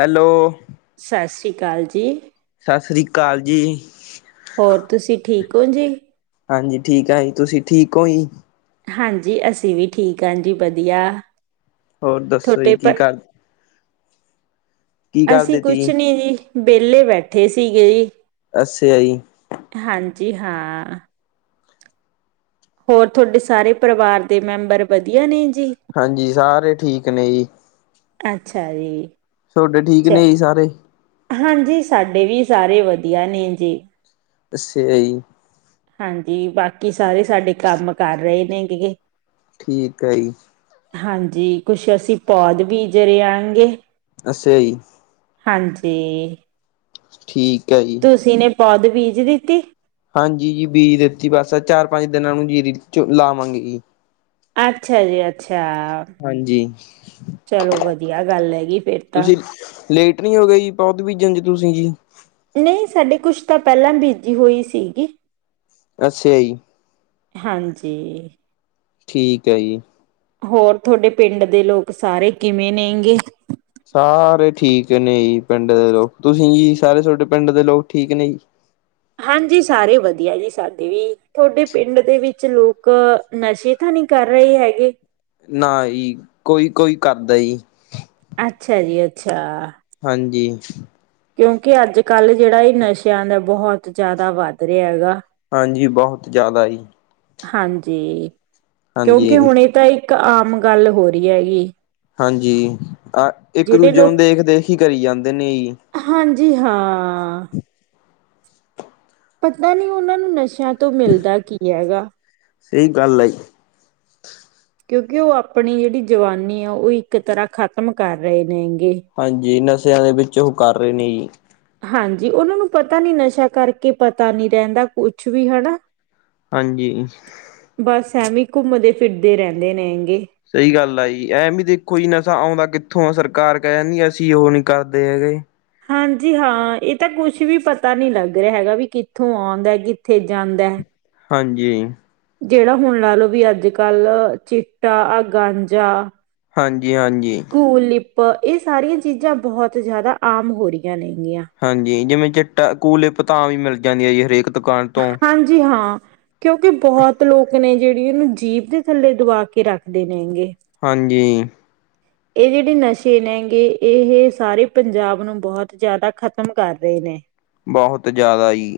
Hello! ਸਾਸ ਸ਼੍ਰੀ ਕਾਲ ਜੀ। ਸਸਰੀ ਕਾਲ ਜੀ। ਹੋਰ ਤੁਸੀਂ ਠੀਕ ਔ ਜੀ? ਹਾਂਜੀ, ਠੀਕ ਐਂ ਜੀ। ਤੁਸੀ ਠੀਕ ਓ ਈਂ? ਹਾਂਜੀ, ਅਸੀ ਵੀ ਠੀਕ ਆਂ ਜੀ, ਵਦੀਆ। ਹੋਰ ਦੱਸੋ ਜੀ ਕੀ ਕਰ ਕੀ ਅਸੀ ਕਰਦੇ ਤੀ ਕੁਛ ਨੀ ਜੀ, ਵੇਲੇ ਬੈਠੇ ਸੀਗੇ ਜੀ। ਅਸੇਆ ਜੀ। ਹਾਂਜੀ ਹਾਂ। ਹੋਰ ਥੋਡੇ ਸਾਰੇ ਪਰਵਾਰ ਦੇ ਮੈਂਬਰ ਵਧੀਆ ਨੇ ਜੀ। ਹਾਂਜੀ, ਸਾਰੇ ਠੀਕ ਨੇ ਜੀ। ਅੱਛਾ ਜੀ। ਤੁਹਾਡੇ ਠੀਕ ਚ ਨੇ ਜੀ ਸਾਰੇ ਹਾਂਜੀ, ਸਾਡੇ ਵੀ ਸਾਰੇ ਵਧੀਆ ਨੇ ਜੀ। ਦੱਸੇਯਾ ਈ। ਹਾਂਜੀ ਬਾਕੀ ਸਾਰੇ ਸਾਡੇ ਕੰਮ ਕਰ ਰਹੇ ਨੇ ਠੀਕ ਆ ਈ। ਹਾਂਜੀ ਕੁਸ਼ ਅਸੀਂ ਪੌਦ ਬੀਜ ਰੇਆਂ ਗੇ। ਅੱਸਾ ਈ। ਹਾਂਜੀ। ਠੀਕ ਐ ਜੀ। ਤੁਸੀਂ ਨੇ ਪਾਦ ਬੀਜ ਦਿੱਤੀ? ਹਾਂਜੀ ਜੀ ਬੀਜ ਦਿੱਤੀ ਬਸ ਚਾਰ ਪੰਜ ਦਿਨਾਂ ਨੂੰ ਜੀਰੀ ਚ ਲਾਵਾਂਗੇ ਈ। ਅੱਛਾ ਜੀ ਅੱਛਾ, ਹਾਂਜੀ ਚਲੋ ਵਧੀਆ ਗੱਲ ਹੈਗੀ ਫਿਰ ਤਾਂ ਤੁਸੀਂ ਲੇਟ ਨੀ ਹੋਗੇ ਜੀ ਪੌਧ ਬੀਜਣ ਚ ਤੁਸੀਂ ਜੀ। ਨਈ ਸਾਡੇ ਕੁੱਛ ਤਾਂ ਪੈਲਾਂ ਬੀਜੀ ਹੋਈ ਸੀਗੀ। ਅੱਛਾ ਜੀ। ਹਾਂਜੀ। ਠੀਕ ਐ ਜੀ। ਹੋਰ ਥੋੜੇ ਪਿੰਡ ਦੇ ਲੋਕ ਸਾਰੇ ਕਿਵੇਂ ਨੇਗੇ। ਸਾਰੇ ਠੀਕ ਨੇ ਜੀ ਪਿੰਡ ਦੇ ਲੋਕ ਤੁਸੀਂ ਜੀ ਸਾਰੇ ਸੋਡੇ ਪਿੰਡ ਦੇ ਲੋਕ ਠੀਕ ਨੇ ਜੀ? ਹਾਂਜੀ ਸਾਰੇ ਵਧੀਆ ਜੀ ਸਾਡੇ ਵੀ ਥੋਡੇ ਪਿੰਡ ਦੇ ਵਿੱਚ ਲੋਕ ਨਸ਼ੇ ਤਾਂ ਨੀ ਕਰ ਰਏ ਹੈਗੇ? ਨਾ ਜੀ ਕੋਈ-ਕੋਈ ਕਰਦਾ ਜੀ। ਅੱਛਾ ਜੀ ਅੱਛਾ। ਹਾਂਜੀ। ਕਿਉਂਕਿ ਅੱਜ ਕੱਲ੍ਹ ਜੇੜਾ ਏ ਨਸ਼ਿਆਂ ਦਾ ਬੌਹਤ ਜਾਦਾ ਵੱਧ ਰਿਆ ਹੈਗਾ। ਹਾਂਜੀ ਬੋਹਤ ਜਿਆਦਾ ਜੀ। ਹਾਂਜੀ ਕਿਉਂਕਿ ਹਾਂਜੀ ਹੁਣ ਏ ਤਾਂ ਇੱਕ ਆਮ ਗੱਲ ਹੋ ਰੀ ਐ ਗੀ। ਹਾਂਜੀ ਅ ਇੱਕ ਜਿਹੜੇ ਦੂਜੇ ਨੂੰ ਲੋਕ ਦੇਖ ਦੇਖ ਹੀ ਕਰੀ ਜਾਂਦੇ ਨੇ ਜੀ। ਹਾਂਜੀ ਹਾਂ। [unintelligible] ਪਤਾ ਨੀ ਓਨਾਂ ਨੂੰ ਨਸ਼ਿਆਂ ਤੋਂ ਮਿਲਦਾ ਕੀ ਐ ਗਾ? ਸਈ ਗੱਲ ਆ ਜੀ। ਕਿਉਂਕਿ ਓ ਆਪਣੀ ਜੇੜੀ ਜਵਾਨੀ ਆ ਓ ਇੱਕ ਤਰ੍ਹਾਂ ਖਤਮ ਕਰ ਰਏ ਨੇ ਗੇ। ਹਾਂਜੀ ਨਸ਼ਿਆਂ ਦੇ ਵਿੱਚ ਓਹ ਕਰ ਰੇ ਨੇ ਜੀ। ਹਾਂਜੀ ਓਨਾਂ ਨੂੰ ਪਤਾ ਨੀ ਨਸ਼ਾ ਕਰਕੇ ਪਤਾ ਨੀ ਰੇਂਦਾ ਕੁੱਛ ਵੀ ਹਨਾ। ਹਾਂਜੀ। ਬਸ ਐਵੀ ਘੁੰਮਦੇ ਫਿਰਦੇ ਰੈਂਦੇ ਨੇ ਗੇ। ਸਈ ਗੱਲ ਆ ਜੀ ਐ ਵੀ ਦੇਖੋ ਜੀ ਨਸ਼ਾ ਔਂਦਾ ਕਿੱਥੋਂ ਆ ਸਰਕਾਰ ਕੈ ਦਾਂਦੀ ਅਸੀਂ ਓਹ ਨੀ ਕਰਦੇ ਹੈਗੇ। ਹਾਂਜੀ ਹਾਂ ਏ ਤਾਂ ਕੁੱਸ਼ ਵੀ ਪਤਾ ਨੀ ਲੱਗ ਰਿਆ ਹੈਗਾ ਵੀ ਕਿੱਥੋਂ ਔਂਦਾ ਕਿੱਥੇ ਜਾਂਦੈ। ਹਾਂਜੀ। ਜੇੜਾ ਹੁਣ ਲਾ ਲਓ ਵੀ ਅੱਜ ਕੱਲ ਚਿੱਟਾ, ਆ ਗਾਂਜਾ। ਹਾਂਜੀ-ਹਾਂਜੀ। ਕੂ-ਲਿਪ ਏ ਸਾਰੀਆਂ ਚੀਜ਼ਾਂ ਬੋਹਤ ਜਾਦਾ ਆਮ ਹੋ ਰੀਆ ਨੇ ਗੀਆਂ। ਹਾਂਜੀ ਜਿਵੇਂ ਚਿੱਟਾ ਕੂਲਲਿਪ ਤਾ ਆਮ ਈ ਮਿਲ ਜਾਂਦੀ ਆ ਜੀ ਹਰੇਕ ਦੁਕਾਨ ਤੋਂ। ਹਾਂਜੀ ਹਾਂ। ਕਿਉਂਕਿ ਬੋਹਤ ਲੋਕ ਨੇ ਜੇੜੀ ਏਨੂੰ ਜੀਭ ਦੇ ਥੱਲੇ ਦਵਾ ਕੇ ਰੱਖਦੇ ਨੇ ਗੇ। ਹਾਂਜੀ। ਏ ਜੇੜੇ ਨਸ਼ੇ ਨੇ ਗੇ ਏਹ ਸਾਰੇ ਪੰਜਾਬ ਨੂੰ ਬੋਹਤ ਜਾਦਾ ਖਤਮ ਕਰ ਰਏ ਨੇ। ਬੋਹਤ ਜਾਦਾ ਜੀ।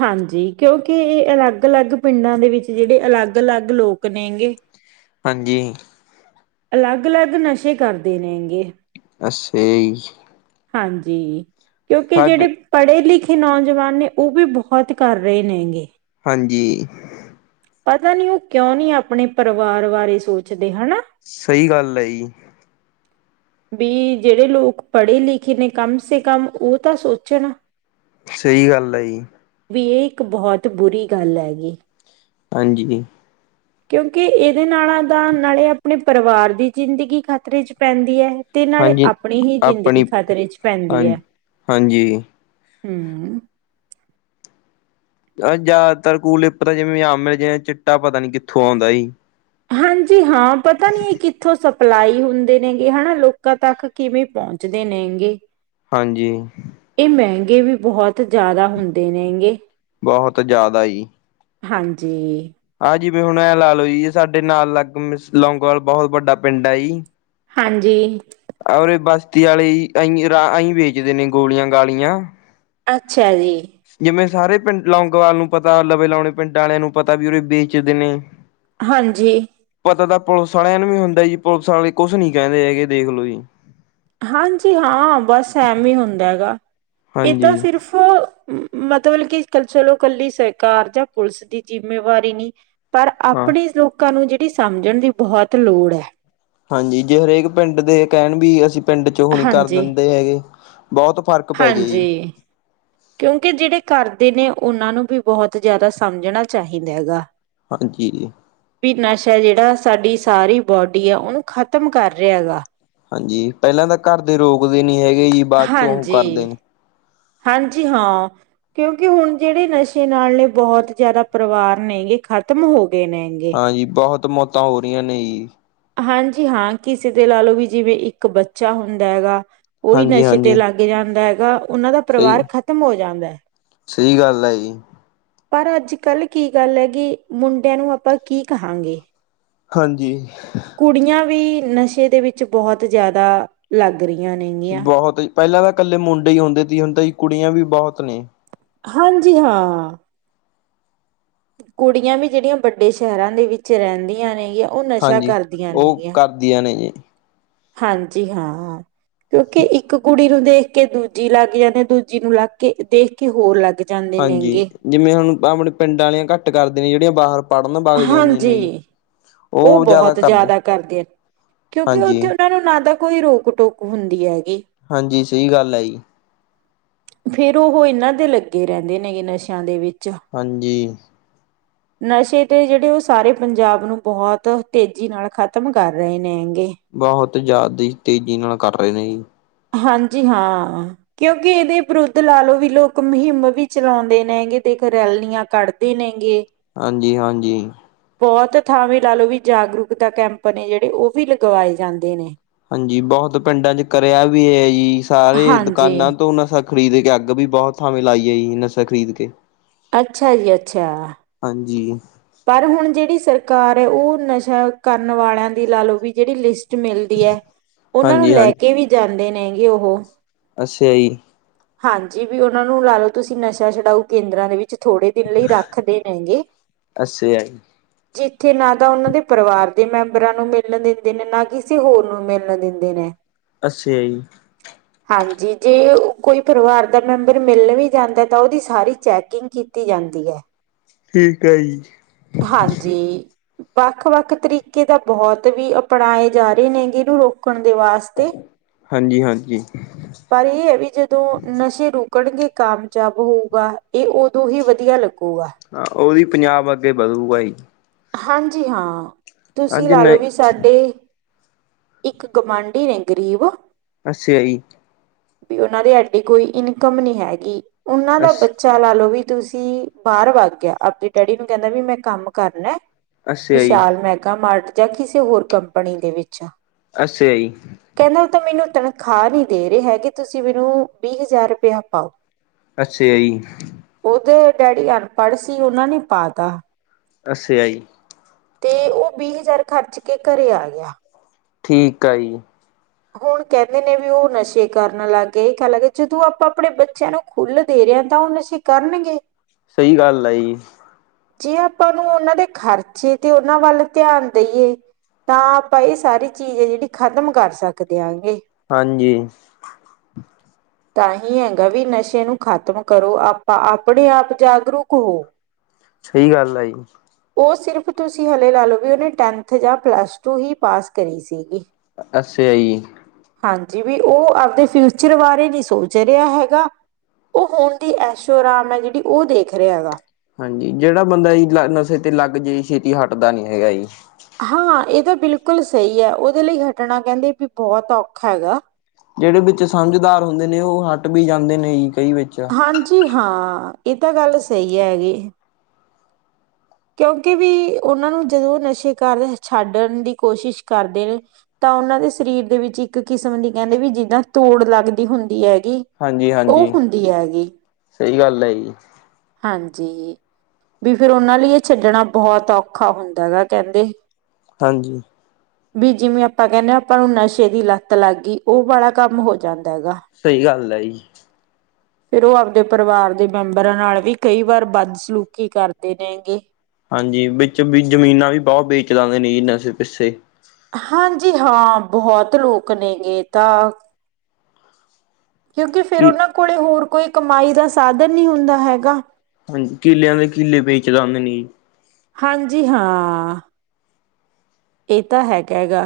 ਹਾਂਜੀ, ਕਿਉਂਕਿ ਏ ਅਲੱਗ-ਅਲੱਗ ਪਿੰਡਾਂ ਦੇ ਵਿੱਚ ਜੇੜੇ ਅਲੱਗ-ਅਲੱਗ ਲੋਕ ਨੇ ਗੇ ਹਾਂਜੀ। ਅਲੱਗ-ਅਲੱਗ ਨਸ਼ੇ ਕਰਦੇ ਨੇ ਗੇ। ਅੱਸ਼ੇਆ ਜੀ। ਹਾਂਜੀ, ਕਿਉਂਕੀ ਜੇੜੇ ਸਾਡੇ ਪੜੇ-ਲਿਖੇ ਨੌਜਵਾਨ ਨੇ ਓ ਵੀ ਬੋਹਤ ਕਰ ਰਏ ਨੇ ਗੇ। ਹਾਂਜੀ। ਪਤਾ ਨੀ ਓ ਕਿਉਂ ਨੀ ਆਪਣੇ ਪਰਿਵਾਰ ਬਾਰੇ ਸੋਚਦੇ ਹਣਾ। ਸਈ ਗੱਲ ਐ ਜੀ। ਬੀ ਜੇੜੇ ਲੋਕ ਪੜੇ-ਲਿਖੇ ਨੇ ਕਮ ਸੇ ਕਮ ਓ ਤਾਂ ਸੋਚਣ। ਸਈ ਗੱਲ ਐ ਜੀ। ਵੀ ਏਹ ਇੱਕ ਬੋਹਤ ਬੁਰੀ ਗੱਲ ਐ ਗੀ। ਹਾਂਜੀ। ਕਿਉਂਕਿ ਏਦੇ ਨਾਲਾਂ ਦਾ ਨਾਲੇ ਆਪਣੇ ਪਰਿਵਾਰ ਦੀ ਜਿੰਦਗੀ ਖਤਰੇ ਚ ਪੈਂਦੀ ਐ। ਤੇ ਨਾਲੇ ਹਾਂਜੀ ਆਪਣੀ ਹੀ ਜ਼ਿੰਦਗੀ ਆਪਣੀ ਖਤਰੇ ਚ ਪੈਂਦੀ ਐ, ਹਾਂਜੀ ਹਾਂਜੀ ਹੂੰ। ਜਾਦਾਤਰ ਕੂਲ ਲਿਪ ਤਾਂ ਜਿਵੇਂ ਆਮ ਮਿਲ ਜਾ ਚਿੱਟਾ ਪਤਾ ਨੀ ਕਿੱਥੋਂ ਔਂਦਾ ਜੀ। ਹਾਂਜੀ ਹਾਂ ਪਤਾ ਨੀ ਏ ਕਿੱਥੋਂ ਸਬ ਸਪਲਾਈ ਹੁੰਦੇ ਨੇ ਗੇ ਹਣਾ ਲੋਕਾਂ ਤੱਕ ਕਿਵੇਂ ਪੌਂਚਦੇ ਨੇ ਗੇ। ਹਾਂਜੀ। ਏ ਮੈਂਗੇ ਵੀ ਬੋਹੁਤ ਜ਼ਾਦਾ ਹੁੰਦੇ ਨੇਂ ਗੇ। ਬੋਹਤ ਜ਼ਾਦਾ ਜੀ। ਹਾਂਜੀ। ਆ ਜਿਵੇਂ ਹੁਣ ਐ ਲਾ ਲੋ ਜੀ ਸਾਡੇ ਨਾਲ ਲੱਗ ਮੇ ਲੌਂਗੋਆਲ ਬੋਹਤ ਵੱਡਾ ਪਿੰਡ ਐ ਜੀ। ਹਾਂਜੀ। ਆ ਉਰੇ ਬਸਤੀ ਆਲੇ ਜੀ ਐਂਈ ਰਾ ਐਂਈ ਵੇਚਦੇ ਨੇ ਗੋਲੀਆਂ-ਗਾਲੀਆਂ। ਅੱਛਿਆ ਜੀ। ਜਿਵੇਂ ਸਾਰੇ ਪਿੰਡ ਲੌਂਗੋਆਲ ਨੂੰ ਪਤਾ ਲਵੇ ਲੋਣੇ ਪਿੰਡ ਆਲਿਆਂ ਨੂੰ ਪਤਾ ਵੀ ਉਰੇ ਵੇਚਦੇ ਨੇ। ਹਾਂਜੀ। ਪਤਾ ਤਾਂ ਪੁਲਿਸ ਆਲਿਆਂ ਨੂੰ ਵੀ ਹੁੰਦਾ ਐ ਜੀ ਪੁਲਿਸ ਆਲੇ ਕੁਸ਼ ਨੀ ਕੈਂਦੇ ਹੈਗੇ ਦੇਖਲੋ ਜੀ। ਹਾਂਜੀ ਹਾਂ ਬਸ ਐਮੇ ਈ ਹੁੰਦਾ ਐ ਗਾ, ਏ ਤਾਂ ਹਾਂਜੀ ਸਿਰਫ ਮਤਬਲ ਕਿ ਚਲੋ ਕੱਲੀ ਸਰਕਾਰ ਜਾਂ ਪੁਲਿਸ ਦੀ ਜਿੰਮੇਵਾਰੀ ਨੀ। ਪਰ ਹਾਂ। ਆਪਣੀ ਲੋਕਾਂ ਨੂੰ ਜੇੜੀ ਸਮਝਣ ਦੀ ਬੋਹਤ ਲੋੜ ਐ। ਹਾਂਜੀ ਜੇ ਹਰੇਕ ਪਿੰਡ ਦੇ ਕੈਣ ਵੀ ਅਸੀਂ ਪਿੰਡ ਓ ਨੀ ਕਰਨ ਹਾਂਜੀ ਦਿੰਦੇ ਹੈਗੇ ਬੋਤ ਫ਼ਰਕ ਪੈ ਜਏ ਜੀ। ਹਾਂਜੀ ਕਿਉਂਕਿ ਜੇੜੇ ਕਰਦੇ ਨੇ ਉਹਨਾਂ ਨੂੰ ਵੀ ਬੋਤ ਜ਼ਿਆਦਾ ਸਮਝਣਾ ਚਾਹੀਦਾ ਹੈਗਾ। ਹਾਂਜੀ। ਵੀ ਨਸ਼ਾ ਜਿਹੜਾ ਸਾਡੀ ਸਾਰੀ ਬੋਡੀ ਆ ਉਹਨੂੰ ਖ਼ਤਮ ਕਰ ਰਿਹਾ ਹੇਗਾ। ਹਾਂਜੀ, ਪੈਲਾਂ ਤਾਂ ਘਰ ਦੇ ਰੋਕਦੇ ਨੀ ਹੈਗੇ ਜੀ। ਬਾਅਦ ਚੋਂ ਉਹ ਕਰਦੇ ਹਾਂਜੀ, ਨੇ। ਹਾਂਜੀ ਹਾਂ। ਕਿਉਂਕਿ ਹੁਣ ਜੇੜੇ ਨਸ਼ੇ ਨਾਲ ਨੇ ਬਹੁਤ ਜ਼ਿਆਦਾ ਪਰਿਵਾਰ ਨੇਗੇ ਖ਼ਤਮ ਹੋ ਗਏ ਨੇਗੇ। ਹਾਂਜੀ, ਬਹੁਤ ਮੌਤਾਂ ਹੋ ਰਹੀਆਂ ਨੇ ਜੀ। ਹਾਂਜੀ ਹਾਂ ਕਿਸੇ ਤੇ ਲਾ ਲਓ ਵੀ ਜਿਵੇਂ ਇੱਕ ਬੱਚਾ ਹੁੰਦਾ ਹੈਗਾ ਓਵੀ ਹਾਂਜੀ ਨਸ਼ੇ ਤੇ ਹਾਂਜੀ ਲਾਗ ਲੱਗ ਜਾਂਦਾ ਹੈਗਾ। ਉਹਨਾਂ ਦਾ ਸਹੀ ਪਰਿਵਾਰ ਖਤਮ ਹੋ ਜਾਂਦਾ ਐ। ਸਹੀ ਗੱਲ ਐ ਜੀ। ਪਰ ਅੱਜ-ਕੱਲ੍ਹ ਕੀ ਗੱਲ ਘ ਕਿ ਮੁੰਡਿਆਂ ਨੂੰ ਆਪਾਂ ਕੀ ਕਹਾਂਗੇ। ਹਾਂਜੀ। ਕੁੜੀਆਂ ਵੀ ਨਸ਼ੇ ਦੇ ਵਿੱਚ ਬਹੁਤ ਜ਼ਿਆਦਾ ਲੱਗ ਰਹੀਆਂ ਨੇਗੀਆਂ। ਪੈਲਾਂ ਤਾਂ ਕੱਲੇ ਮੁੰਡੇ ਹੀ ਹੁੰਦੇ ਸੀ ਹੁਣ ਤਾਂ ਜੀ ਕੁੜੀਆਂ ਵੀ ਬਹੁਤ ਨੇ ਹਾਂਜੀ, ਹਾਂ। ਕੁੜੀਆਂ ਵੀ ਜੇੜੀਆਂ ਵੱਡੇ ਸ਼ਹਿਰਾਂ ਦੇ ਵਿੱਚ ਰਹਿੰਦੀਆਂ ਨੇਗੀਆਂ ਉਹ ਨਸ਼ਾ ਹਾਂਜੀ ਕਰਦੀਆਂ ਉਹ ਨੇਗੀਆਂ। ਕਰਦੀਆਂ ਨੇ ਜੀ। ਹਾਂਜੀ ਹਾਂ, ਕਿਉਂਕਿ ਇੱਕ ਕੁੜੀ ਨੂੰ ਦੇਖ ਦੇਖ ਕੇ ਦੂਜੀ ਲੱਗ ਜਾਂਦੀ ਦੂਜੀ ਨੂੰ ਲੱਗ ਕੇ ਦੇਖ ਕੇ ਹੋਰ ਲੱਗ ਜਾਂਦੇ ਹਾਂਜੀ ਨੇਗੇ। ਜਿਵੇਂ ਹੁਣ ਆਪਣੇ ਪਿੰਡ ਵਾਲੀਆਂ ਘੱਟ ਕਰਦੇ ਨੇ ਜਿਹੜੀਆਂ ਬਾਹਰ ਪੜ੍ਹਨ ਬਗ ਜਾਂਦੀਆਂ ਨੇ ਜੀ। ਓ ਉਹ ਬਹੁਤ ਕਰਦੇ ਜ਼ਿਆਦਾ ਕਰਦੇ ਕਿਉਂਕਿ ਹਾਂਜੀ ਓਥੇ ਓਨਾਂ ਨੂੰ ਨਾ ਤਾਂ ਕੋਈ ਰੋਕ ਟੋਕ ਹੁੰਦੀ ਹੈਗੀ। ਹਾਂਜੀ, ਸਹੀ ਗੱਲ ਐ ਜੀ। ਫੇਰ ਉਹ ਏਨਾਂ ਦੇ ਲੱਗੇ ਰੇਂਦੇ ਨੇਗੇ ਨਸ਼ਿਆਂ ਦੇ ਵਿੱਚ ਹਾਂਜੀ। ਨਸ਼ੇ ਤੇ ਜੇੜੇ ਉਹ ਸਾਰੇ ਪੰਜਾਬ ਨੂੰ ਬਹੁਤ ਤੇਜ਼ੀ ਨਾਲ ਖ਼ਤਮ ਕਰ ਰਹੇ ਨੇ ਹੈਂਗੇ। ਬਹੁਤ ਜ਼ਿਆਦਾ ਹੀ ਤੇਜ਼ੀ ਨਾਲ ਕਰ ਰਹੇ ਨੇ ਜੀ। ਹਾਂਜੀ ਹਾਂ। ਕਿਉਂਕਿ ਏਦੇ ਵਿਰੁੱਧ ਲਾ ਲੋ ਵੀ ਲੋਕ ਮੁਹਿੰਮ ਵੀ ਚਲਾਉਂਦੇ ਨੇਗੇ, ਤੇ ਦੇਖ ਰੈਲੀਆਂ ਕੱਢ ਦੇ ਨੇ ਗੇ। ਹਾਂਜੀ-ਹਾਂਜੀ। ਬੋਤ ਥਾਵੇਂ ਲਾ ਲਓ ਵੀ ਜਾਗਰੂਕਤਾ ਕੈਂਪ ਨੇ ਜੇੜੇ ਓ ਵੀ ਲਗਵਾਏ ਜਾਂਦੇ ਨੇ। ਹਾਂਜੀ, ਬਹੁਤ ਪਿੰਡਾਂ ਚ ਕਰਿਆ ਵੀ ਐ ਜੀ, ਸਾਰੇ ਹਾਂਜੀ ਦੁਕਾਨਾਂ ਤੋਂ ਨਾ ਖਰੀਦ ਕੇ ਅੱਗ ਵੀ ਬਹੁਤ ਥਾਵੇਂ ਲਾਈ ਆਈ, ਨਸ਼ਾ ਖਰੀਦ ਕੇ। ਅੱਛਾ ਜੀ ਅੱਛਾ। ਹਾਂਜੀ ਪਰ ਹੁਣ ਜਿਹੜੀ ਸਰਕਾਰ ਐ, ਉਹ ਨਸ਼ਾ ਕਰਨ ਵਾਲਿਆਂ ਦੀ ਲਾ ਲਓ ਵੀ ਜਿਹੜੀ ਲਿਸ ਟ ਮਿਲਦੀ ਐ, ਉਹਨਾਂ ਨੂੰ ਹਾਂਜੀ ਲੈ ਹਾਂਜੀ ਕੇ ਵੀ ਜਾਂਦੇ ਨੇ ਗੇ ਓਹੋ। ਅੱਛਾਂ ਜੀ। ਹਾਂਜੀ, ਵੀ ਉਹਨਾਂ ਨੂੰ ਲਾ ਲਓ ਤੁਸੀਂ ਨਸ਼ਾ ਛਡਾਓ ਕੇਂਦਰਾਂ ਦੇ ਵਿੱਚ ਥੋੜੇ ਦਿਨ ਲਈ ਰੱਖਦੇ ਨੇਗੇ। ਅੱਛਾ ਜੀ ਜਿੱਥੇ ਨਾ ਤਾਂ ਉਹਨਾਂ ਦੇ ਪਰਿਵਾਰ ਦੇ ਮੈਂਬਰਾਂ ਨੂੰ ਮਿਲਣ ਦਿੰਦੇ ਨੇ, ਨਾ ਕਿਸੇ ਹੋਰ ਨੂੰ ਮਿਲਣ ਦਿੰਦੇ ਨੇ। ਅੱਛਿਆ ਜੀ। ਹਾਂਜੀ, ਜੇ ਕੋਈ ਪਰਿਵਾਰ ਦਾ ਮੈਂਬਰ ਮਿਲਣ ਵੀ ਜਾਂਦਾ ਤਾਂ ਉਹਦੀ ਸਾਰੀ ਚੈਕਿੰਗ ਕੀਤੀ ਜਾਂਦੀ ਐ। ਠੀਕ ਐ ਜੀ। ਹਾਂਜੀ। ਵੱਖ-ਵੱਖ ਤਰੀਕੇ ਦਾ ਬਹੁਤ ਵੀ ਅਪਣਾਏ ਜਾ ਰਹੇ ਨੇਗੇ, ਇਹਨੂੰ ਰੋਕਣ ਦੇ ਵਾਸ- ਹਾਂਜੀ, ਹਾਂਜੀ। ਪਰ ਇਹ ਐ ਵੀ ਜਦੋਂ ਨਸ਼ੇ ਰੁਕਣਗੇ ਕਾਮਯਾਬ ਹੋਊਗਾ। ਇਹ ਉਦੋਂ ਹੀ ਵਧੀਆ ਲੱਗੂਗਾ। ਆ ਉਹਦੀ ਪੰਜਾਬ ਅੱਗੇ ਵਧੂਗਾ ਜ ਹਾਂਜੀ। ਹਾਂ, ਤੁਸੀਂ ਅੱਜ ਲਾ ਲਓ ਨਹੀਂ ਵੀ ਸਾਡੇ--ਇੱਕ ਗੁਵਾਂਢੀ ਨੇ ਗਰੀਬ। ਅੱਛਾ ਜੀ। ਵੀ ਉਹਨਾਂ ਦੇ ਐਡੀ ਕੋਈ ਇਨਕਮ ਨੀ ਹੈਗੀ। ਉਹਨਾਂ ਦਾ ਅਸ ਬੱ ਚਾ ਲਾ ਲੋਓ ਵੀ ਤੁਸੀਂ ਬਾਹਰ ਵਾਗ ਗਿਆ। ਆਪਣੇ ਡੈਡੀ ਨੂੰ ਕਹਿੰਦਾ ਵੀ ਮੈਂ ਕੰਮ ਕਰਨਾ ਐ। ਅੱਛਾ ਜੀ ਵਿਸ਼ਾਲ ਮੈਗਾ ਮਾਰਟ ਜਾਂ ਕਿਸੇ ਹੋਰ ਕੰਪਨੀ ਦੇ ਵਿੱਚ ਅੱਛਾ ਜੀ। ਕਹਿੰਦਾ- ਉਹ ਤਾਂ ਮੈਨੂੰ ਤਨਖਾਹ ਨੀ ਦੇ ਰਹੇ ਹੈਗੇ। ਤੁਸੀਂ ਮੈਨੂੰ ਵੀਹ ਹਜ਼ਾਰ ਰੁਪਇਆ ਪਾਓ। ਅੱਛਾ ਆ ਜੀ। ਉਹਦੇ ਡੈਡੀ ਅਨਪੜ੍ਹ ਸੀ। ਉਹਨਾਂ ਨੇ ਪਾਤਾ। ਅੱਛੇ ਆ ਜੀ। ਤੇ ਉਹ ਵੀਹ ਹਜ਼ਾਰ ਖਰਚ ਕੇ ਘਰੇ ਆ ਗਿਆ। ਠੀਕ ਆ ਜੀ। ਹੁਣ ਕਹਿੰਦੇ ਨੇ ਵੀ ਉਹ ਨਸ਼ੇ ਕਰਨ ਲੱਗ ਗਏ, ਕ ਲੱਗੇ ਜਦੋਂ ਆਪਾਂ ਆਪਣੇ ਬੱਚਿਆਂ ਨੂੰ ਖੁੱਲ ਦੇ ਰਿਹਾ ਆ, ਤਾਂ ਹੁਣ ਅਸੀਂ ਕਰਨਗੇ। ਸਈ ਗੱਲ ਆ ਜੀ। ਜੇ ਆਪਾਂ ਨੂੰ ਉਹਨਾਂ ਦੇ ਖ਼ਰਚੇ ਤੇ ਉਹਨਾਂ ਵੱਲ ਧਿਆਨ ਦੇਈਏ ਤਾਂ ਆਪਾਂ ਇਹ ਸਾਰੀ ਚੀਜ਼ ਐ, ਜਿਹੜੀ ਖ਼ਤਮ ਕਰ ਸਕਦੇ ਆਂਗੇ। ਹਾਂਜੀ। [unintelligible] [inaudible] ਤਾਂ ਹੀ ਹੈਗਾ ਵੀ, ਨਸ਼ੇ ਨੂੰ ਖ਼ਤਮ ਕਰੋ, ਆਪਾਂ ਆਪਣੇ ਆਪ ਜਾਗਰੂਕ ਹੋ। ਸਹੀ ਗੱਲ ਆ ਜੀ। ਉਹ ਸਿਰਫ਼ ਤੁਸੀਂ ਹਾਲੇ ਲਾ ਲਓ, ਵੀ ਉਹਨੇ ਟੈਨਥ ਜਾਂ ਪਲੱਸ ਟੂ ਹੀ ਪਾਸ ਕਰੀ ਸੀਗੀ। ਅੱਛੇ ਆ ਜੀ। ਹਾਂਜੀ, ਵੀ ਉਹ ਆਪਦੇ ਫਿਊਚਰ ਬਾਰੇ ਨੀ ਸੋਚ ਰਿਹਾ ਹੈਗਾ। ਉਹ ਹੁਣ ਦੀ ਐਸ਼ੋਅਰਾਮ ਐ। ਜਿਹੜੀ ਉਹ ਦੇਖ ਰਿਹਾ ਗਾ। ਹਾਂਜੀ, ਜਿਹੜਾ ਬੰਦਾ ਜੀ ਨਸ਼ੇ ਤੇ ਲੱਗ ਜੇ ਛੇਤੀ ਹੱਟਦਾ ਨੀ ਹੈਗਾ ਜੀ। ਹਾਂ, ਇਹ ਤਾਂ ਬਿਲਕੁਲ ਸਹੀ ਹੈ। ਉਹਦੇ ਲਈ ਘਟਨਾ ਕਹਿੰਦੇ ਵੀ ਬਹੁਤ ਔਖਾ ਹੈਗਾ। ਜਿਹੜੇ ਵਿੱਚ ਸਮਝਦਾਰ ਹੁੰਦੇ ਨੇ ਉਹ ਹਟ ਵੀ ਜਾਂਦੇ ਨੇ ਜੀ‌ ਕਈ ਵਿੱਚ। ਹਾਂਜੀ। ਹਾਂ, ਇਹ ਤਾਂ ਗੱਲ ਸਹੀ ਹੈਗੀ। ਕਿਉਂਕਿ ਵੀ ਉਹਨਾਂ ਨੂੰ ਜਦੋਂ ਨਸ਼ੇ ਕਾਰ ਛੱਡਣ ਦੀ ਕੋਸ਼ਿਸ਼ ਕਰਦੇ ਨੇ ਤਾਂ ਉਹਨਾਂ ਦੇ ਸਰੀਰ ਦੇ ਵਿੱਚ ਇੱਕ ਕਿਸਮ ਦੀ ਕਹਿੰਦੇ ਵੀ ਜਿੱਦਾਂ ਤੋੜ ਲੱਗਦੀ ਹੁੰਦੀ ਹੈਗੀ। ਹਾਂਜੀ, ਉਹ ਹਾਂਜੀ। ਹੁੰਦੀ ਹੈਗੀ ਸਹੀ ਗੱਲ ਹੈ ਜੀ‌‌। ਹਾਂਜੀ। ਫਿਰ ਉਹਨਾਂ ਲਈ ਛੱਡਣਾ ਬਹੁਤ ਔਖਾ ਹੁੰਦਾ ਹੈਗਾ ਕਹਿੰਦੇ ਹਾਂਜੀ। ਵੀ ਜਿਵੇਂ-ਆਪਾਂ ਕਹਿੰਦੇ ਆਪਾਂ ਨੂੰ ਨਸ਼ੇ ਦੀ ਲੱਤ ਲੱਗ ਗਈ। ਉਹ ਵਾਲਾ ਕੰਮ ਹੋ ਜਾਂਦਾ ਹੈਗਾ। ਸਹੀ ਗੱਲ ਹੈ‌‌, ਜੀ। ਫੇਰ ਉਹ ਆਪਦੇ ਪਰਿਵਾਰ ਦੇ ਮੈਂਬਰਾਂ ਨਾਲ ਵੀ ਕਈ ਵਾਰ ਬੱਦ ਸਲੂਕੀ ਕਰਦੇ ਨੇ ਗੇ। ਹਾਂਜੀ ਵਿੱਚ-ਵਿਚ ਜ਼ਮੀਨਾਂ ਵੀ ਬਹੁਤ ਵੇਚ ਲਾਂਦੇ ਨੇ ਜੀ ਨਸ਼ੇ ਪਿੱਛੇ। ਹਾਂਜੀ ਹਾਂ ਬਹੁਤ ਲੋਕ ਨੇ ਇਹ ਤਾਂ। ਕਿਉਂਕਿ ਫੇਰ ਕਿ ਉਹਨਾਂ ਕੋਲ ਹੋਰ ਕੋਈ ਕਮਾਈ ਦਾ ਸਾਧਨ ਨਹੀਂ ਹੁੰਦਾ ਹੈਗਾ। ਹਾਂਜ ਕਿਲਿਆਂ ਦੇ ਕਿੱਲੇ ਵੇਚ ਜਾਂਦੇ ਨੀ। ਹਾਂਜੀ, ਹਾਂ। ਇਹ ਤਾਂ ਹੈਗਾ ਗਾ।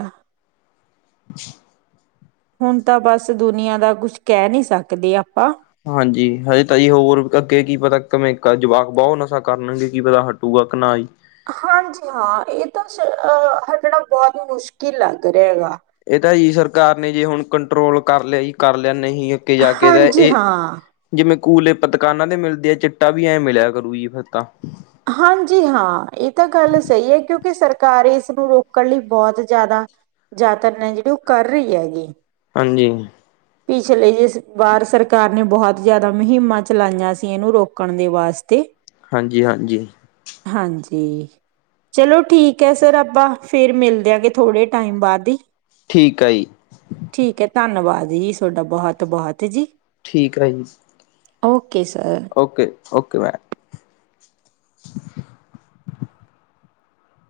[unintelligible] ਹੁਣ ਤਾਂ ਬਸ ਦੁਨੀਆਂ ਦਾ ਕੁਛ ਕਹਿ ਨਹੀਂ ਸਕਦੇ ਆਪਾਂ। ਹਾਂਜੀ ਹਜੇ ਤਾ ਜੀ ਹੋਰ ਅੱਗੇ ਕੀ ਪਤਾ ਕਿਵੇਂ ਜਵਾਕ ਬਹੁਤ ਨਸ਼ਾ ਕਰਨਗੇ ਕੀ ਪਤਾ ਹਟੂਗਾ ਕਿ ਨਾ ਜੀ। ਹਾਂਜੀ ਹਾਂ ਇਹ ਤਾਂਹ ਹਟਣਾ ਬਹੁਤ ਹੀ ਮੁਸ਼ਕਿਲ ਲੱਗ ਰਿਹਾ ਹੈਗਾ। ਇਹ ਤਾਂ ਜੀ ਸਰਕਾਰ ਨੇ ਜੇ ਹੁਣ ਕੰਟਰੋਲ ਕਰ ਲਿਆ ਜੇ ਕਰ ਲਿਆ ਨਹੀਂ ਅੱਗੇ ਜਾ ਕੇ ਤਾਂ ਹਾਂਜੀ ਇਹ। ਹਾਂ। ਜਿਵੇਂ ਕੂਲੇਪ ਦੁਕਾਨਾਂ ਦੇ ਮਿਲਦੇ ਆ ਚਿੱਟਾ ਵੀ ਐਂ ਮਿਲਿਆ ਕਰੂ ਜੀ ਫੇਰ ਤਾਂ। ਹਾਂਜੀ ਹਾਂ ਇਹ ਤਾਂ ਗੱਲ ਸਹੀ ਹੈ। ਕਿਉਂਕਿ ਸਰਕਾਰ ਇਸ ਨੂੰ ਰੋਕਣ ਲਈ ਬਹੁਤ ਜ਼ਿਆਦਾ। ਯਤਨ ਨੇ [unintelligible] ਉਹ ਕਰ ਰਹੀ ਹੈਗੀ। ਹਾਂਜੀ। ਪਿਛਲੀ ਵਾਰ ਸਰਕਾਰ ਨੇ ਬਹੁਤ ਜ਼ਿਆਦਾ ਮੁਹਿੰਮਾਂ ਚਲਾਈਆਂ ਸੀ ਇਹਨੂੰ ਰੋਕਣ ਦੇ ਵਾਸਤੇ। ਹਾਂਜੀ- ਹਾਂਜੀ। ਹਾਂਜੀ। ਚਲੋ ਠੀਕ ਹੈ, ਸਰ ਆਪਾਂ ਫੇਰ ਮਿਲ਼ਦੇ ਆਂ ਥੋੜੇ ਟਾਈਮ ਬਾਅਦ ਹੀ। ਠੀਕ ਹੈ ਜੀ। ਠੀਕ ਹੈ ਧੰਨਵਾਦ ਜੀ ਤੁਹਾਡਾ ਬਹੁਤ- ਬਹੁਤ ਜੀ‌। ਠੀਕ ਆ ਜੀ‌‌। Okay sir. Okay- okay ma'am. ਼਼ [unintelligible]